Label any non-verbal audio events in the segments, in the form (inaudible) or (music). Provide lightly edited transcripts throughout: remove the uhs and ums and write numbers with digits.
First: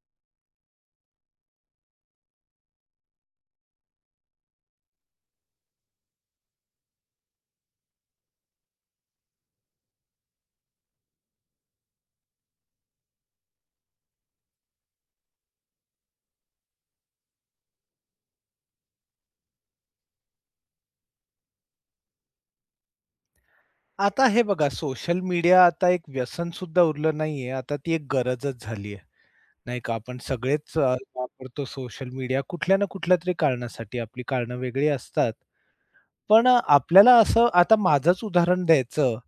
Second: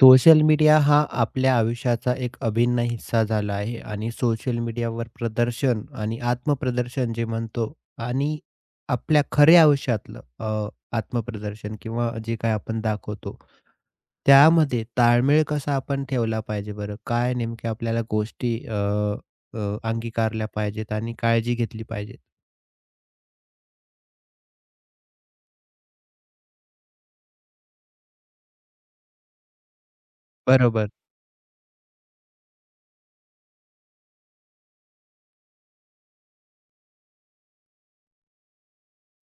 Social media हा आपल्या आयुष्याचा एक अभिन्न हिस्सा झाला आहे आणि सोशल मीडियावर प्रदर्शन आणि आत्मप्रदर्शन जे म्हणतो आणि आपल्या खऱ्या आयुष्यातलं आत्मप्रदर्शन किंवा जे काय आपण दाखवतो, त्यामध्ये ताळमेळ कसा आपण ठेवला पाहिजे बरं? काय नेमक्या आपल्याला गोष्टी अ, अ, अंगीकारल्या पाहिजेत आणि काळजी घेतली पाहिजे? आता हे बघा सोशल मीडिया आता एक व्यसन सुद्धा उरलं नाहीये. आता ती एक गरजच झालीये, नाही का? आपण सगळेच बरोबर. वापरतो सोशल मीडिया कुठल्या ना कुठल्यातरी कारणासाठी. आपली कारणं वेगळी असतात. पण आपल्याला असं आता माझंच उदाहरण द्यायचं,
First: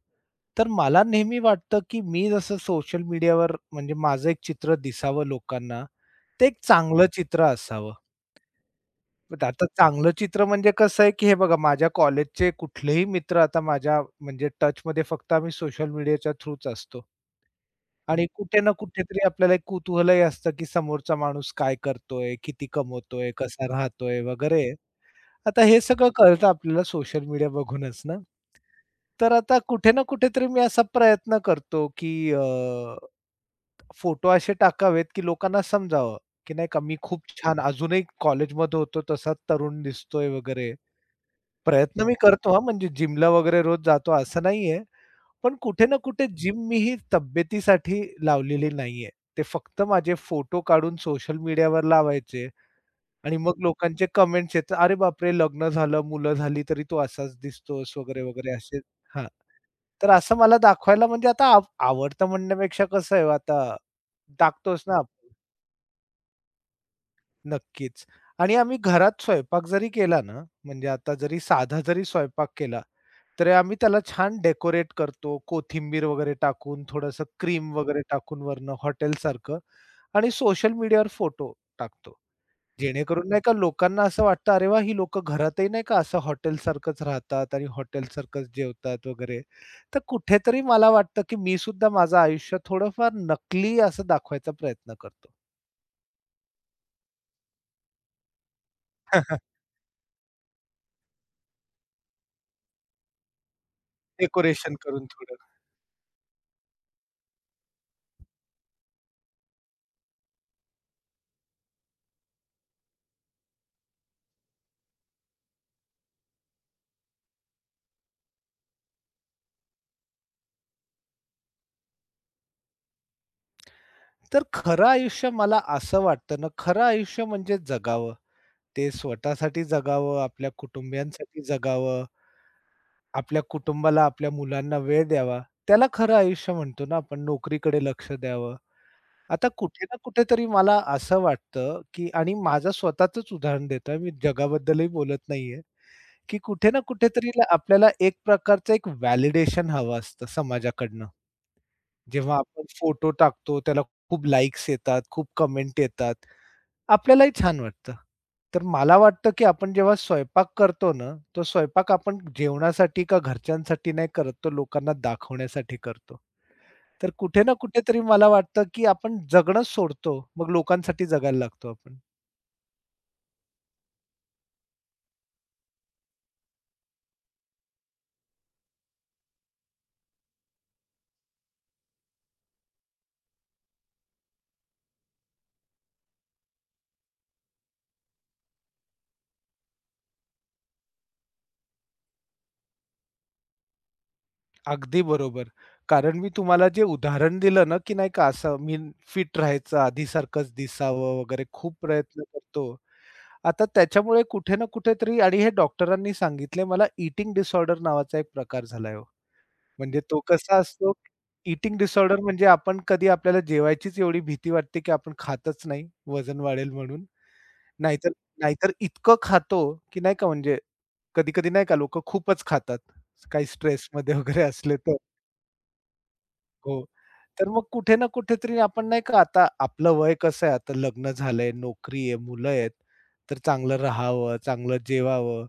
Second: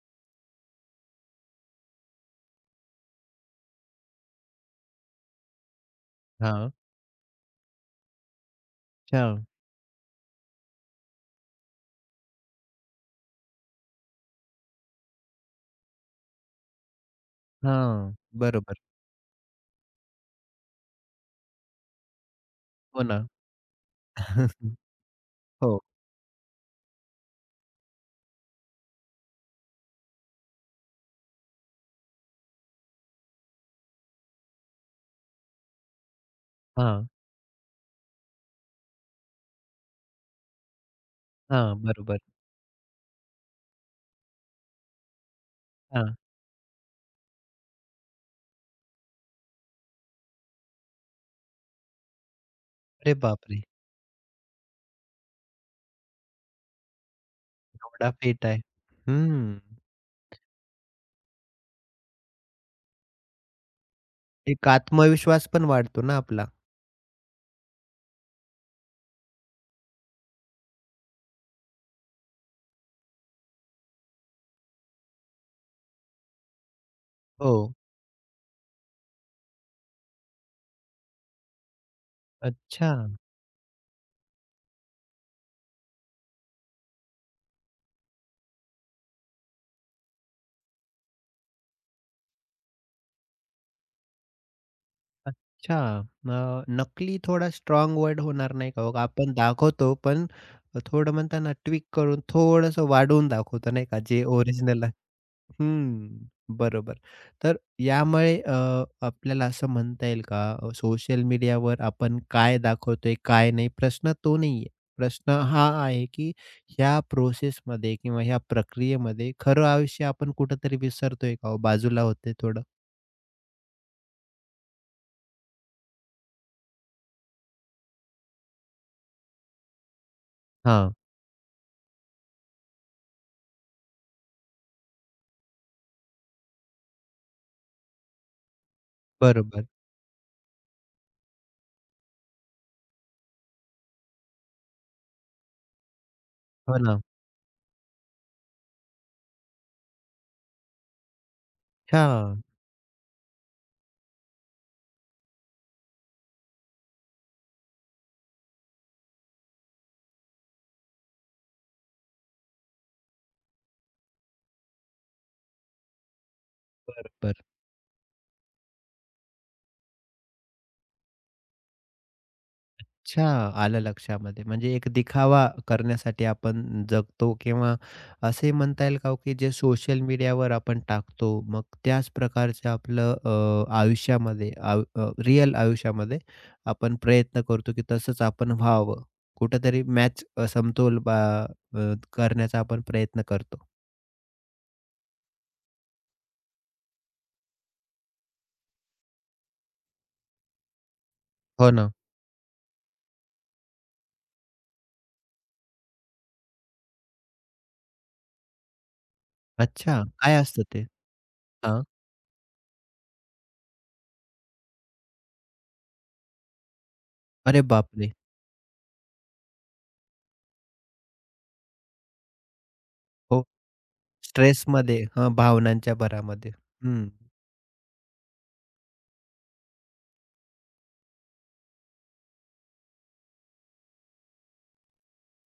तर मला नेहमी वाटतं, की मी जसं सोशल मीडियावर म्हणजे माझं एक चित्र दिसावं लोकांना, ते एक हां. चांगलं चित्र असावं. अच्छा. पण आता चांगलं चित्र म्हणजे कसं आहे, की हे बघा माझ्या कॉलेजचे कुठलेही मित्र आता माझ्या म्हणजे टचमध्ये फक्त आम्ही सोशल मीडियाच्या थ्रूच असतो. हां. आणि कुठे ना बरोबर. कुठेतरी आपल्याला एक कुतूहलही असतं, की समोरचा माणूस काय करतोय, किती हो ना. कमवतोय, कसा राहतोय वगैरे. (laughs) आता हे हो. सगळं कळतं आपल्याला सोशल मीडिया बघूनच ना. तर आता कुठे ना कुठेतरी मी असा प्रयत्न करतो, की फोटो असे टाकावेत, की लोकांना समजावं, की नाही का मी हां. खूप छान अजूनही कॉलेजमध्ये होतो तसाच तरुण दिसतोय वगैरे. हां. प्रयत्न मी बरोबर. करतो हां, म्हणजे जिमला वगैरे रोज जातो असं नाहीये. पण कुठे ना कुठे जिम मी ही तब्येतीसाठी लावलेली नाहीये. ते फक्त माझे फोटो काढून सोशल मीडियावर लावायचे अरे आणि मग बापरे! लोकांचे कमेंट्स येतात, "अरे बापरे! लग्न झालं, मुलं झाली तरी तू असाच दिसतोस" एवढा वगैरे, फेट वगैरे आहे. असे हां. हं. तर असं मला दाखवायला म्हणजे आता आवडतं म्हणण्यापेक्षा कसं आहे आता एक टाकतोच ना आपण. आत्मविश्वास पण वाढतो ना आपला. नक्कीच. आणि आम्ही घरात स्वयंपाक जरी केला ना, म्हणजे आता जरी साधा जरी स्वयंपाक केला, तरी आम्ही त्याला छान डेकोरेट करतो. कोथिंबीर वगैरे टाकून, थोडंसं हो. क्रीम वगैरे टाकून वरनं हॉटेलसारखं आणि सोशल मीडियावर फोटो टाकतो. अच्छा, जेणेकरून नाही का लोकांना असं वाटतं, "अरे वाह! ही लोकं घरातही नाही का असं हॉटेलसारखंच राहतात आणि हॉटेलसारखंच जेवतात वगैरे." तर कुठेतरी मला वाटतं, की मी सुद्धा माझं आयुष्य थोडंफार नकली असं दाखवायचा प्रयत्न करतो. अच्छा. अ, नकली थोडा स्ट्राँग वर्ड होणार नाही का? मग आपण (laughs) दाखवतो पण थोडं म्हणताना ट्विक करून थोडंसं वाढवून दाखवतो नाही का, जे डेकोरेशन ओरिजिनल करून थोडं. हं, बरोबर. तर यामुळे आपल्याला असं म्हणता येईल का सोशल मीडियावर आपण काय दाखवतोय, काय नाही प्रश्न तो नाहीये. प्रश्न हा आहे, की ह्या प्रोसेसमध्ये किंवा ह्या प्रक्रियेमध्ये खरं आयुष्य आपण कुठेतरी विसरतोय का हो? बाजूला होतंय थोडं? तर खरं आयुष्य मला असं वाटतं ना, खरं आयुष्य म्हणजे जगावं. ते स्वतःसाठी जगावं, आपल्या हां, कुटुंबियांसाठी जगावं, आपल्या कुटुंबाला, आपल्या मुलांना वेळ द्यावा. त्याला खरं आयुष्य म्हणतो ना आपण. नोकरीकडे लक्ष द्यावं. आता बरोबर. कुठे ना कुठेतरी मला असं वाटतं, की आणि माझं स्वतःचंच उदाहरण देतोय मी जगाबद्दलही बोलत नाहीये, की कुठे हो ना ना. कुठेतरी आपल्याला एक प्रकारचं एक व्हॅलिडेशन हवं असतं समाजाकडनं. जेव्हा हां, आपण फोटो टाकतो, त्याला खूप लाइक्स येतात, खूप कमेंट येतात. आपल्यालाही छान वाटतं. तर मला वाटतं, की आपण जेव्हा स्वयंपाक करतो ना, तो स्वयंपाक आपण जेवणासाठी का घरच्यांसाठी नाही करत, तो लोकांना दाखवण्यासाठी करतो. तर बरोबर. कुठे ना कुठेतरी मला वाटतं, की आपण जगणंच सोडतो. मग लोकांसाठी जगायला लागतो आपण. अच्छा, आलं लक्षामध्ये. म्हणजे एक दिखावा करण्यासाठी आपण जगतो किंवा असे म्हणता येईल का हो, की जे सोशल मीडियावर आपण टाकतो, मग त्याच प्रकारचं आपलं अ, आयुष्यामध्ये आयु अ, रिअल आयुष्यामध्ये आपण प्रयत्न करतो, की तसंच आपण व्हावं. कुठेतरी समतोल करण्याचा आपण प्रयत्न करतो. अगदी बरोबर. कारण मी तुम्हाला जे उदाहरण दिलं ना, की नाही का असं मी फिट राहायचं, आधीसारखंच दिसावं वगैरे हो खूप ना. प्रयत्न करतो. आता त्याच्यामुळे कुठे ना कुठेतरी आणि हे डॉक्टरांनी सांगितलंय मला ईटिंग डिसऑर्डर नावाचा एक प्रकार झालाय हो. म्हणजे अच्छा, तो काय कसा असतं ते? असतो, ईटिंग हां. डिसऑर्डर म्हणजे आपण कधी आपल्याला जेवायचीच एवढी भीती वाटते, की आपण खातच नाही, वजन वाढेल म्हणून. अरे नाहीतर बापरे! नाहीतर इतकं खातो, की नाही का म्हणजे कधी-कधी नाही का लोकं खूपच खातात. हो, काही स्ट्रेसमध्ये वगैरे असले तर स्ट्रेसमध्ये हं, भावनांच्या भरामध्ये. हो. हं. तर मग कुठे ना कुठेतरी आपण नाही का आता आपलं वय कसं आहे आता लग्न झालंय, नोकरी आहे, मुलं आहेत, तर चांगलं राहावं, चांगलं जेवावं.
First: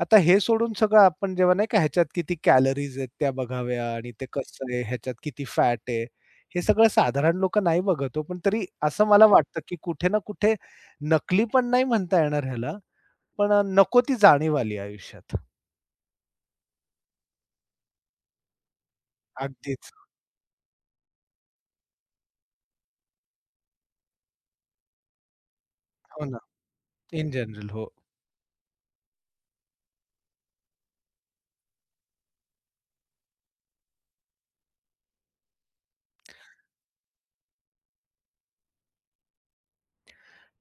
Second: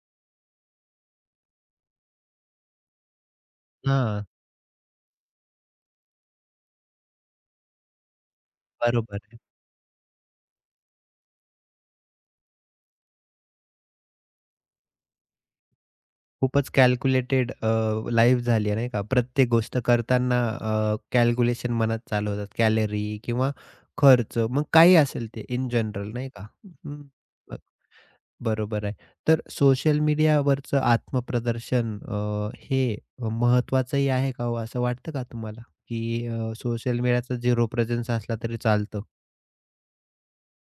आता हे सोडून सगळं आपण जेव्हा नाही का ह्याच्यात किती कॅलरीज आहेत त्या बघाव्या आणि हां, ते कसं आहे, ह्याच्यात किती फॅट आहे. हे सगळं साधारण लोकं नाही बघत हो. पण तरी असं बरोबर. मला वाटतं, की कुठे ना कुठे नकली पण नाही म्हणता येणार ह्याला, पण नको ती जाणीव आली आयुष्यात. खूपच कॅल्क्युलेटेड लाईफ झाली आहे, नाही का? प्रत्येक गोष्ट अगदीच. करताना कॅल्क्युलेशन मनात चालू होतात. कॅलरी किंवा खर्च, मग काही असेल ते इन जनरल, हो नाही ना. का? हं, इन ब जनरल. हो. बरोबर आहे. तर सोशल मीडियावरचं आत्मप्रदर्शन हे महत्त्वाचंही आहे का हो? असं वाटतं का तुम्हाला? की अ, सोशल मीडियाचा 0 प्रेझेन्स असला तरी चालतं?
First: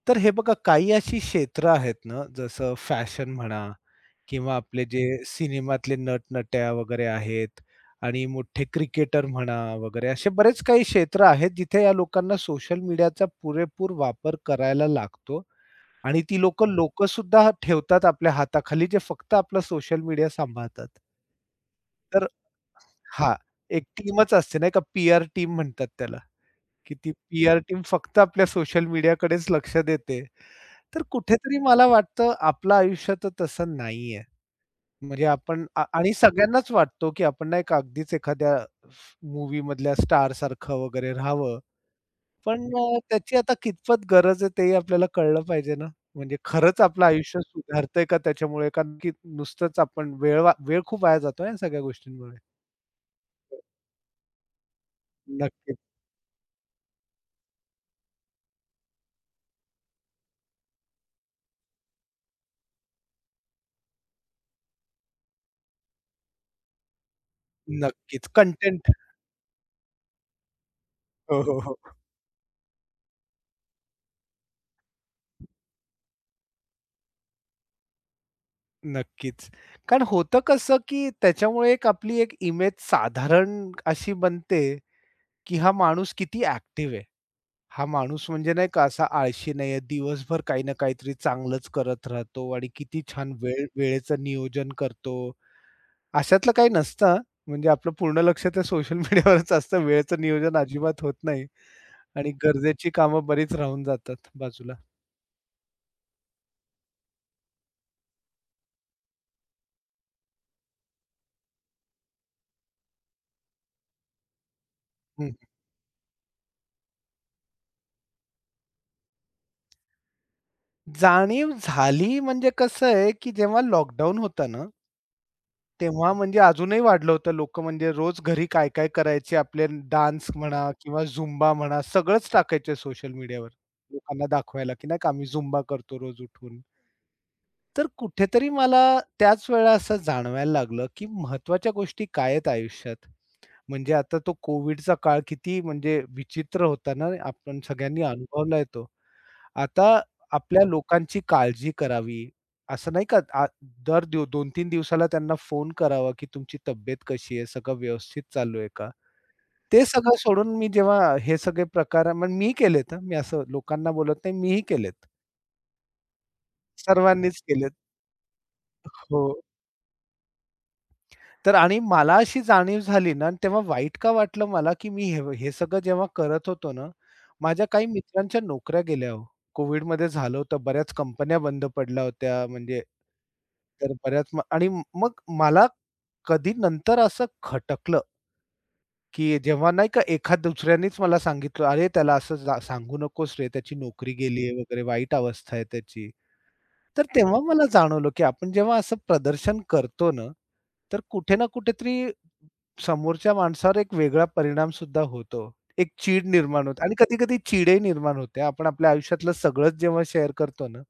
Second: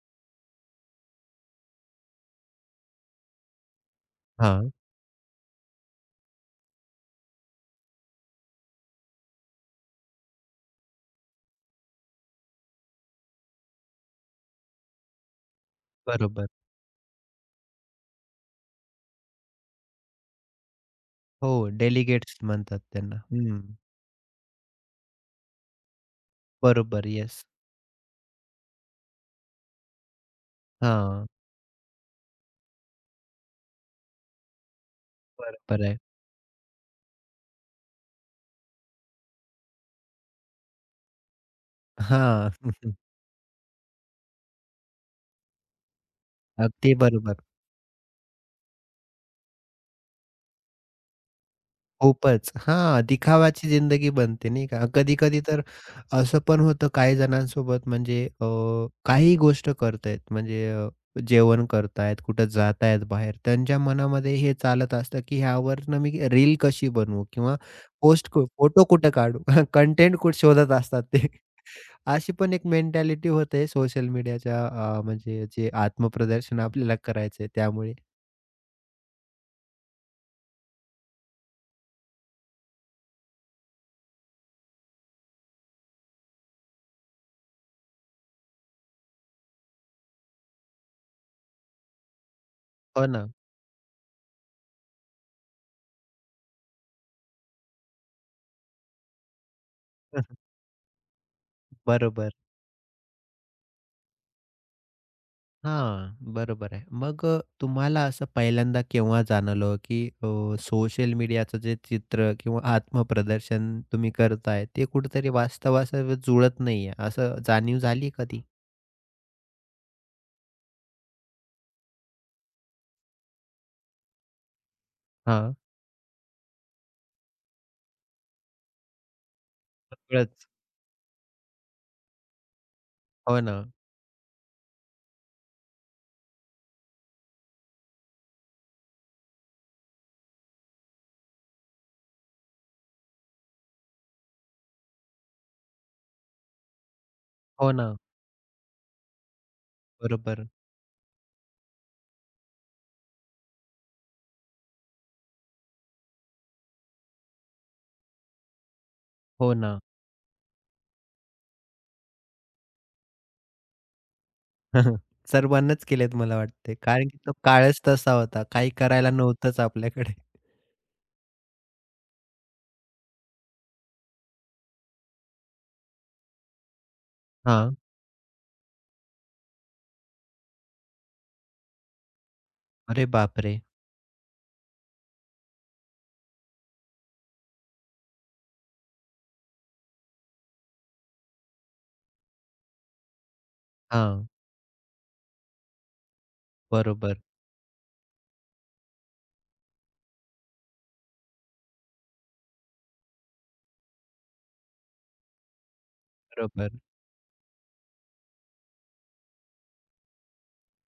तर हे बघा काही अशी क्षेत्र आहेत ना, जसं फॅशन म्हणा किंवा हां, आपले जे सिनेमातले नटनट्या वगैरे आहेत आणि मोठे क्रिकेटर म्हणा वगैरे असे बरेच काही क्षेत्र आहेत, जिथे या लोकांना सोशल मीडियाचा पुरेपूर वापर करायला लागतो आणि ती बरोबर. लोकं हं. लोकंसुद्धा ठेवतात आपल्या हाताखाली, जे फक्त आपला सोशल मीडिया सांभाळतात. हो, तर डेलिगेट्स म्हणतात त्यांना. हां, हं, एक टीमच असते नाही का, पी-आर टीम म्हणतात त्याला. की बरोबर. ती येस. पी-आर टीम फक्त आपल्या सोशल मीडियाकडेच लक्ष देते. तर हां, कुठेतरी मला वाटतं आपलं आयुष्य तर तसं नाहीये. म्हणजे आपण आ बरोबर आहे. आणि सगळ्यांनाच वाटतो की आपण नाही का अगदीच एखाद्या मूव्हीमधल्या स्टारसारखं वगैरे राहावं. हां. पण (laughs) त्याची आता कितपत गरज आहे तेही आपल्याला कळलं पाहिजे ना. म्हणजे खरंच अगदी आपलं आयुष्य बरोबर. सुधारतंय का त्याच्यामुळे? कारण की नुसतंच आपण वेळ खूप वाया जातो या सगळ्या गोष्टींमुळे. खूपच. हां, दिखावाची जिंदगी बनते नाही का? कधी-कधी तर नक्कीच, असं पण होतं काही जणांसोबत म्हणजे काहीही गोष्ट करतायत म्हणजे जेवण करतायत, कुठं जातायत बाहेर. त्यांच्या मनामध्ये हे चालत असतं, की ह्यावरनं मी रील कशी बनवू किंवा नक्कीच. पोस्ट कु फोटो कंटेंट. कुठं काढू? (laughs) कंटेंट कुठे शोधत असतात ते. हो, हो, हो. अशी पण एक मेंटॅलिटी होते सोशल मीडियाच्या म्हणजे जे आत्मप्रदर्शन आपल्याला करायचंय त्यामुळे. नक्कीच. कारण होतं कसं, की त्याच्यामुळे एक आपली एक इमेज साधारण अशी बनते, की हा माणूस किती ॲक्टिव्ह आहे. हा माणूस म्हणजे नाही का असा आळशी नाहीये, दिवसभर काही ना काहीतरी चांगलंच करत राहतो आणि किती हो ना. छान वेळेचं नियोजन करतो. अशातलं काही नसतं हां. म्हणजे आपलं पूर्ण लक्ष त्या सोशल मीडियावरच (laughs) असतं. वेळेचं (laughs) नियोजन अजिबात होत नाही बरोबर. आणि गरजेची कामं बरीच राहून जातात बाजूला. हां, बरोबर आहे. मग तुम्हाला असं पहिल्यांदा केव्हा जाणवलं, की सोशल मीडियाचं जे चित्र किंवा आत्मप्रदर्शन तुम्ही करताय, ते कुठेतरी हं. वास्तवासोबत जुळत नाहीये, असं जाणीव झाली कधी? जाणीव झाली म्हणजे कसं आहे, की जेव्हा लॉकडाऊन होता ना हां, तेव्हा म्हणजे अजूनही वाढलं होतं. लोकं म्हणजे रोज घरी काय-काय करायचे आपले डान्स सगळंच. म्हणा किंवा झुंबा म्हणा सगळंच टाकायचे सोशल हो मीडियावर. ना, लोकांना दाखवायला, की नाही का आम्ही झुंबा करतो रोज उठून. तर कुठेतरी मला त्याच वेळा असं जाणवायला लागलं, की महत्त्वाच्या गोष्टी काय आहेत आयुष्यात? म्हणजे आता तो कोव्हिडचा काळ किती म्हणजे विचित्र होता ना, आपण हो ना, सगळ्यांनी अनुभवलाय तो. आता बरोबर. आपल्या लोकांची काळजी करावी, असं नाही का दर 2-3 दिवसाला त्यांना फोन करावा, की तुमची तब्येत कशी आहे? सगळं व्यवस्थित चालू आहे का? हो ना. ते सगळं सोडून मी जेव्हा हे सगळे प्रकार मग मी केलेत हं, मी असं लोकांना बोलत नाही, मीही (laughs) केलेत. सर्वांनाच केलेत मला वाटते, कारण की तो सर्वांनीच केलेत. काळच तसा होता. काही करायला हो. नव्हतंच आपल्याकडे. तर आणि मला अशी जाणीव झाली ना, आणि तेव्हा वाईट का वाटलं मला, की मी हे हे सगळं जेव्हा करत होतो ना, माझ्या हां. काही मित्रांच्या नोकऱ्या गेल्या हो. कोव्हिडमध्ये झालं होतं. बऱ्याच कंपन्या बंद पडल्या होत्या म्हणजे अरे बापरे! तर बऱ्याच म आणि मग मला कधी नंतर असं खटकलं, की जेव्हा नाही का एखाद दुसऱ्यानेच मला सांगितलं, "अरे त्याला असं जा सांगू नकोस रे, त्याची नोकरी हां, गेली वगैरे, वाईट अवस्था आहे त्याची." तर बरोबर, तेव्हा मला जाणवलं, की आपण जेव्हा असं प्रदर्शन करतो ना, तर कुठे ना कुठेतरी समोरच्या माणसावर एक वेगळा परिणाम सुद्धा होतो. एक चीड निर्माण बरोबर. होते आणि कधी-कधी चीडही निर्माण होते. आपण आपल्या आयुष्यातलं सगळंच जेव्हा शेअर करतो ना,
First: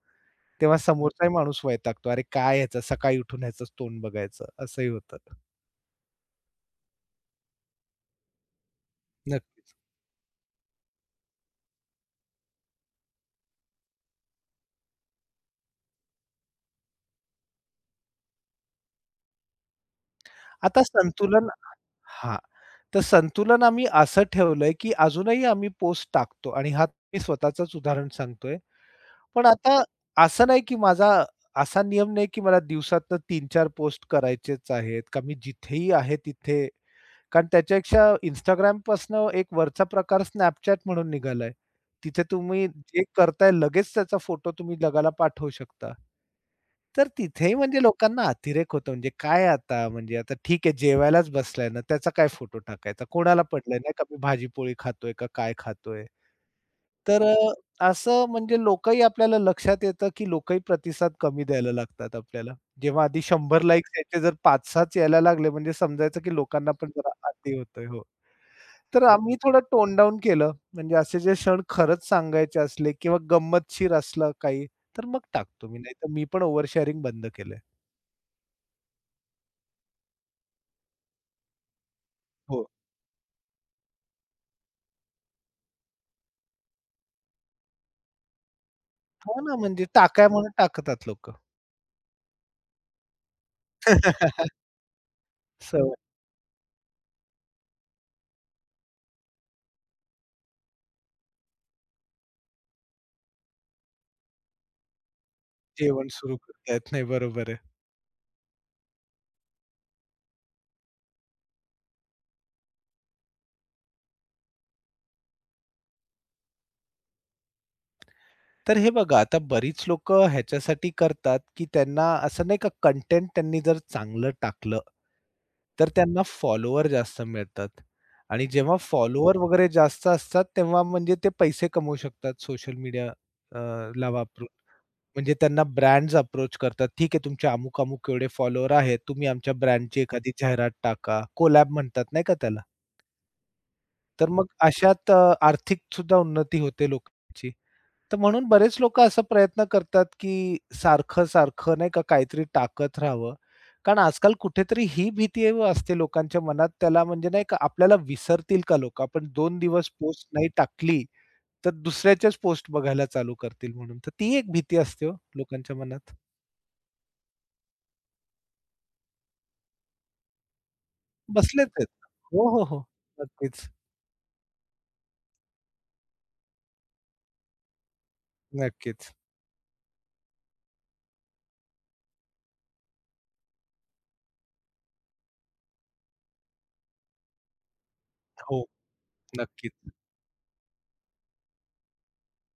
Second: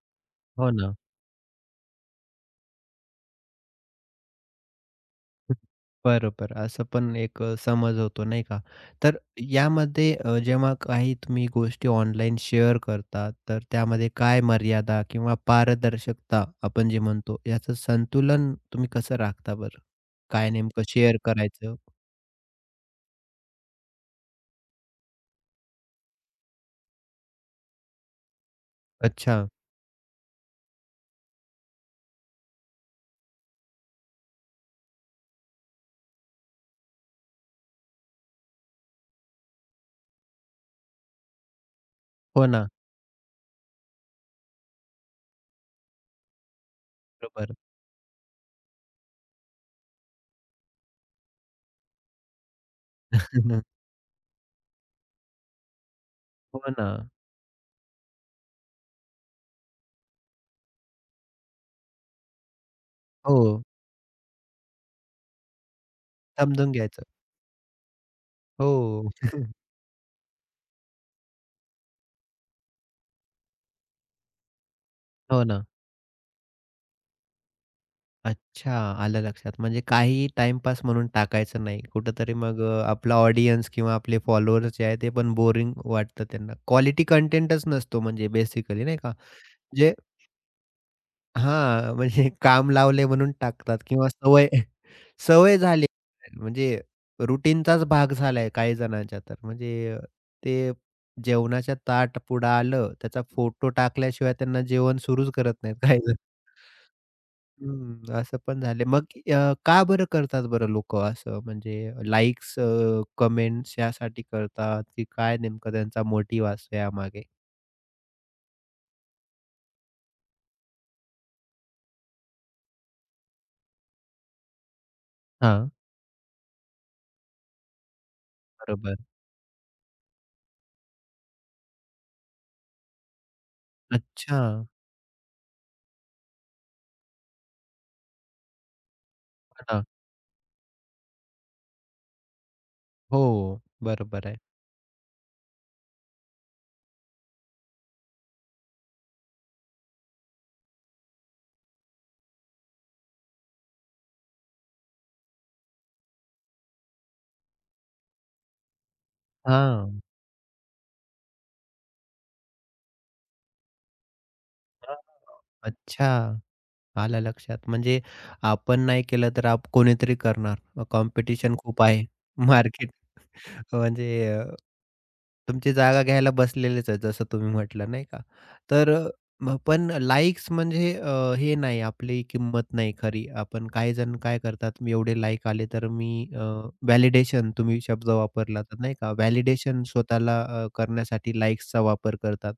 हो तेव्हा ना. समोरचाही माणूस वैतागतो. "अरे काय ह्याचं सकाळी उठून ह्याचंच तोंड बघायचं." असंही होतं. बरोबर. असं पण एक समज होतो नाही का? तर नक्कीच. यामध्ये जेव्हा काही तुम्ही गोष्टी ऑनलाईन शेअर करता, तर त्यामध्ये काय मर्यादा किंवा पारदर्शकता आपण जे म्हणतो, याचं संतुलन तुम्ही कसं राखता बरं? काय आता नेमकं शेअर संतुलन करायचं? हां. तर संतुलन आम्ही असं ठेवलंय, की अजूनही आम्ही पोस्ट टाकतो आणि हा मी स्वतःचंच उदाहरण सांगतोय. अच्छा. पण आता असं नाही, की माझा असा नियम नाही, की मला दिवसातनं 3-4 पोस्ट करायचेच आहेत, का मी जिथेही आहे तिथे कारण त्याच्यापेक्षा Instagramपासनं एक वरचा प्रकार Snapchat म्हणून निघालाय. तिथे हो तुम्ही ना. जे करताय लगेच त्याचा फोटो तुम्ही जगाला पाठवू शकता. तर तिथेही बरोबर. म्हणजे लोकांना अतिरेक होतो. म्हणजे काय आता म्हणजे आता ठीक आहे जेवायलाच बसलाय ना, त्याचा काय फोटो टाकायचा? कोणाला पडलंय (laughs) नाही का मी भाजी खातोय का काय खातोय? हो ना. तर असं म्हणजे लोकही आपल्याला लक्षात येतं, की लोकही प्रतिसाद कमी द्यायला लागतात आपल्याला. जेव्हा आधी 100 हो. लाइक्स यायचे जर पाच 6च यायला लागले म्हणजे समजायचं की लोकांना समजून पण घ्यायचं. जरा आदी होतोय. हो. तर हो. आम्ही थोडं टोन डाउन केलं. म्हणजे असे जे क्षण खरंच सांगायचे असले किंवा गंमतशीर असलं काही, तर मग हो ना. टाकतो मी. नाही तर मी पण ओव्हर शेअरिंग बंद केलंय. अच्छा, आलं लक्षात. म्हणजे काही टाईमपास म्हणून टाकायचं नाही. कुठेतरी मग हो. आपला ऑडियन्स किंवा आपले फॉलोअर्स जे आहेत ते पण बोरिंग वाटतं त्यांना. क्वालिटी कंटेंटच नसतो म्हणजे बेसिकली नाही का? हो ना, म्हणजे जे टाकाय म्हणून टाकतात लोकं. हां, म्हणजे (laughs) काम लावले म्हणून टाकतात किंवा सवय (laughs) (laughs) सवय झाली सवय म्हणजे रुटीनचाच भाग झालाय काही जणांच्या तर. म्हणजे अ, ते जेवणाच्या ताट पुढं आलं, त्याचा फोटो टाकल्याशिवाय त्यांना जेवण सुरूच करत नाहीत काही जेवण जण. सुरू करतायत. नाही बरोबर आहे. हं, असं पण झाले. मग का बरं करतात बरं लोकं असं? म्हणजे लाइक्स कमेंट्स यासाठी करतात, की काय नेमकं त्यांचा मोटिव्ह असतो यामागे? तर हे बघा आता बरीच लोकं ह्याच्यासाठी करतात, की त्यांना असं नाही का कंटेंट त्यांनी जर चांगलं टाकलं, हां. तर त्यांना फॉलोवर जास्त मिळतात आणि जेव्हा बरोबर. फॉलोवर वगैरे जास्त असतात, तेव्हा म्हणजे ते पैसे कमवू शकतात सोशल मीडिया ला अच्छा. वापरून. म्हणजे त्यांना ब्रँड्स अप्रोच करतात. ठीक आहे तुमचे अमुक-अमुक एवढे फॉलोवर आहेत. तुम्ही आमच्या हो ब्रँडची एखादी जाहिरात टाका. कोलॅब म्हणतात नाही का त्याला. हो, बरोबर तर आहे. मग अशात आर्थिक सुद्धा उन्नती होते लोकांची. तर म्हणून बरेच लोकं असा प्रयत्न करतात, की सारखं-सारखं नाही का काहीतरी टाकत राहावं. कारण आजकाल कुठेतरी ही भीती असते लोकांच्या मनात त्याला म्हणजे नाही का आपल्याला विसरतील का लोकं? आपण दोन दिवस हां. पोस्ट नाही टाकली, तर दुसऱ्याच्याच पोस्ट बघायला चालू करतील म्हणून. तर ती एक भीती हां. असते हो लोकांच्या अच्छा, मनात. आलं लक्षात. म्हणजे आपण नाही केलं तर कोणीतरी करणार. कॉम्पिटिशन बसलेच खूप आहेत. आहे हो, हो, हो. नक्कीच, म्हणजे अ, तुमची जागा घ्यायला बसलेलेच आहेत जसं तुम्ही म्हटलं नाही का? तर नक्कीच. मग पण लाइक्स म्हणजे हे नाही आपली किंमत नाही खरी. आपण काही जण काय करतात, मी एवढे लाइक आले तर मी व्हॅलिडेशन तुम्ही शब्द हो, वापरला तर नाही का? नक्कीच. व्हॅलिडेशन स्वतःला करण्यासाठी लाइक्सचा वापर करतात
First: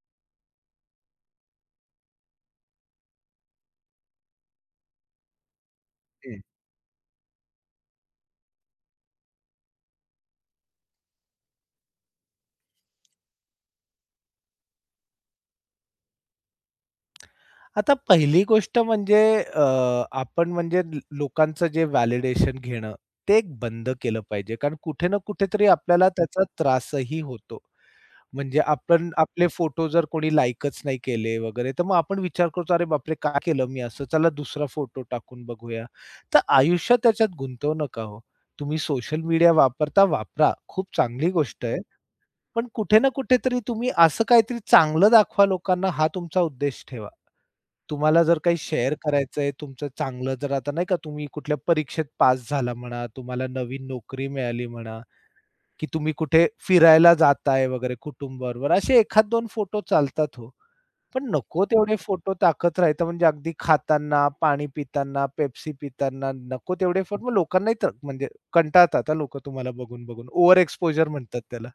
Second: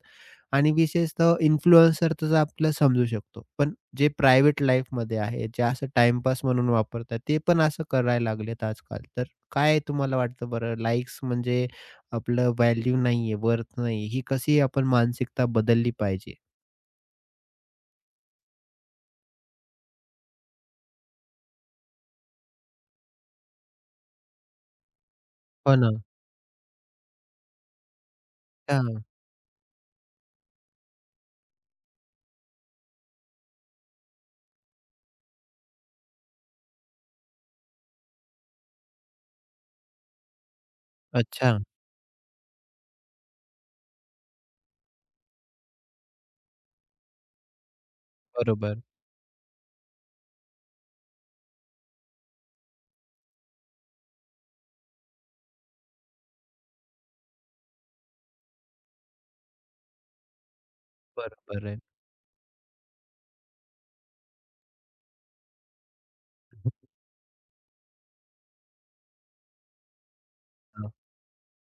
आणि विशेषतः इन्फ्लुएन्सर तर आपल्याला समजू शकतो. पण जे प्रायव्हेट लाईफमध्ये आहे, जे असं टाईमपास म्हणून वापरतात ते पण असं करायला लागलेत आजकाल. तर काय तुम्हाला वाटतं बरं लाइक्स म्हणजे आपलं व्हॅल्यू नाहीये, वर्थ नाही. ही कशी आपण मानसिकता बदलली पाहिजे? आता पहिली गोष्ट म्हणजे आपण म्हणजे लोकांचं जे व्हॅलिडेशन घेणं, ते एक बंद केलं पाहिजे. कारण कुठे ना कुठेतरी हो ना. आपल्याला त्याचा त्रासही होतो. म्हणजे हां. आपण आपले फोटो जर कोणी लाइकच नाही केले वगैरे, तर मग आपण विचार करतो, "अरे बापरे! का केलं मी असं? चला दुसरा फोटो टाकून बघूया." तर आयुष्य त्याच्यात गुंतवू नका हो. तुम्ही सोशल मीडिया वापरता, वापरा. खूप चांगली अच्छा. गोष्ट आहे. पण कुठे ना कुठेतरी तुम्ही असं काहीतरी चांगलं दाखवा लोकांना हा तुमचा उद्देश ठेवा. तुम्हाला जर काही बरोबर. शेअर करायचंय, तुमचं चांगलं जर आता नाही का तुम्ही कुठल्या परीक्षेत पास झाला म्हणा, तुम्हाला नवीन नोकरी मिळाली म्हणा, की तुम्ही कुठे फिरायला जाताय वगैरे कुटुंबाबरोबर असे 1-2 फोटो चालतात हो. पण नको बरोबर तेवढे फोटो टाकत राहायचं म्हणजे अगदी खाताना, पाणी पिताना, पेप्सी पिताना आहे. नको तेवढे फोटो मग लोकांनाही तर म्हणजे कंटाळतात हां तुम्हाला बघून-बघून. ओव्हर एक्सपोजर म्हणतात त्याला.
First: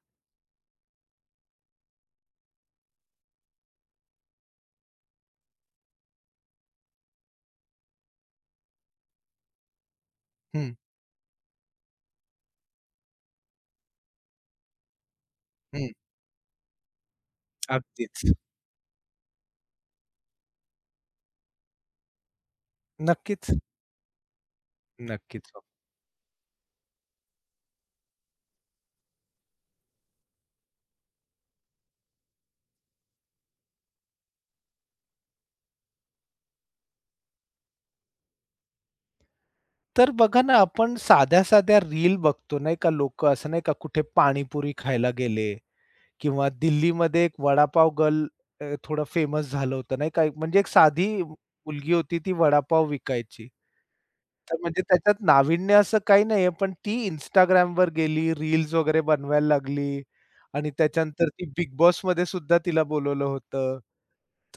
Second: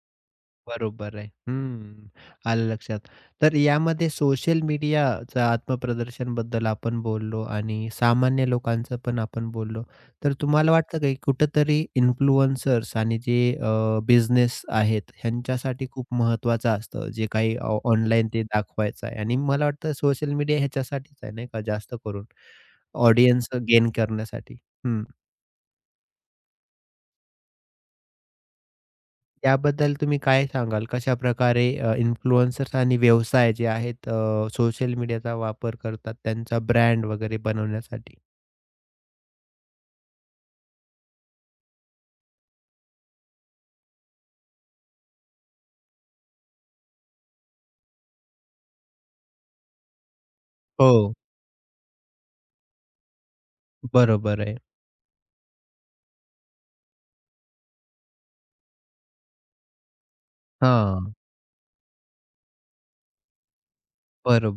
बरोबर आहे. हं. आलं लक्षात. तर यामध्ये सोशल मीडियाचं आत्मप्रदर्शनबद्दल आपण बोललो आणि सामान्य लोकांचं पण आपण बोललो. तर हं, तुम्हाला वाटतं का, की कुठेतरी इन्फ्लुएन्सर्स आणि जे बिझनेस आहेत ह्यांच्यासाठी हं. खूप महत्त्वाचं असतं, जे काही अगदीच. ऑनलाईन ते दाखवायचं आहे आणि मला वाटतं सोशल मीडिया ह्याच्यासाठीच आहे नाही का, जास्त करून ऑडियन्स नक्कीच, गेन करण्यासाठी. नक्कीच हो. त्याबद्दल तुम्ही काय सांगाल? प्रकारे इन्फ्लुएन्सर्स आणि व्यवसाय जे आहेत सोशल मीडियाचा वापर करतात त्यांचा ब्रँड वगैरे बनवण्यासाठी? तर बघा ना, आपण साध्या-साध्या रील बघतो नाही का, लोक असं नाही का कुठे पाणीपुरी खायला गेले किंवा दिल्लीमध्ये एक वडापाव गर्ल थोडं फेमस झालं होतं नाही का, म्हणजे एक साधी हो, मुलगी होती ती वडापाव विकायची. बरोबर तर आहे. म्हणजे त्याच्यात नाविन्य असं काही नाहीये, पण ती Instagramवर गेली, रील्स वगैरे बनवायला लागली आणि हां, त्याच्यानंतर ती बिग बॉसमध्ये सुद्धा तिला बोलवलं होतं.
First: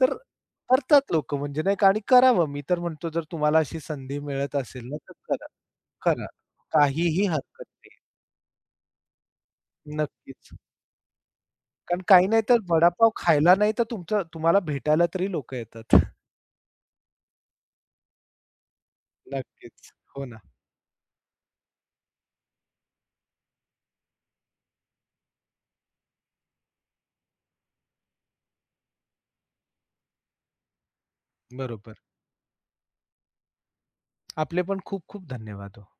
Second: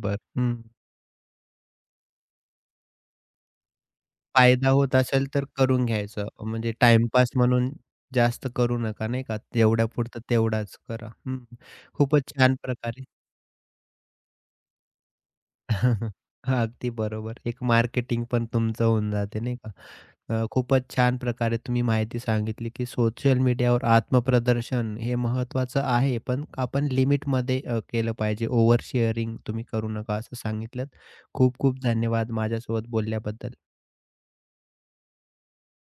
तर हं. करतात लोकं म्हणजे नाही का आणि करावं. मी तर म्हणतो जर तुम्हाला अशी संधी मिळत फायदा असेल होत ना, तर असेल तर करा. करून करा. घ्यायचं. म्हणजे काहीही टाईमपास हरकत म्हणून नाही. जास्त करू नका नाही का? तेवढ्यापुरतं नक्कीच. तेवढाच करा. हं. कारण काही खूपच नाही छान तर प्रकारे वडापाव खायला नाही तर तुमचं तुम्हाला भेटायला तरी लोकं येतात. (laughs) (laughs) अगदी बरोबर. एक मार्केटिंग पण तुमचं होऊन जाते नाही का? नक्कीच. हो ना. खूपच छान प्रकारे तुम्ही माहिती सांगितली, की सोशल मीडियावर आत्मप्रदर्शन हे महत्त्वाचं आहे, पण आपण लिमिटमध्ये केलं पाहिजे. ओव्हर शेअरिंग तुम्ही करू नका असं सांगितलंत. खूप खूप बरोबर. धन्यवाद माझ्यासोबत बोलल्याबद्दल. आपले पण खूप खूप धन्यवाद हो.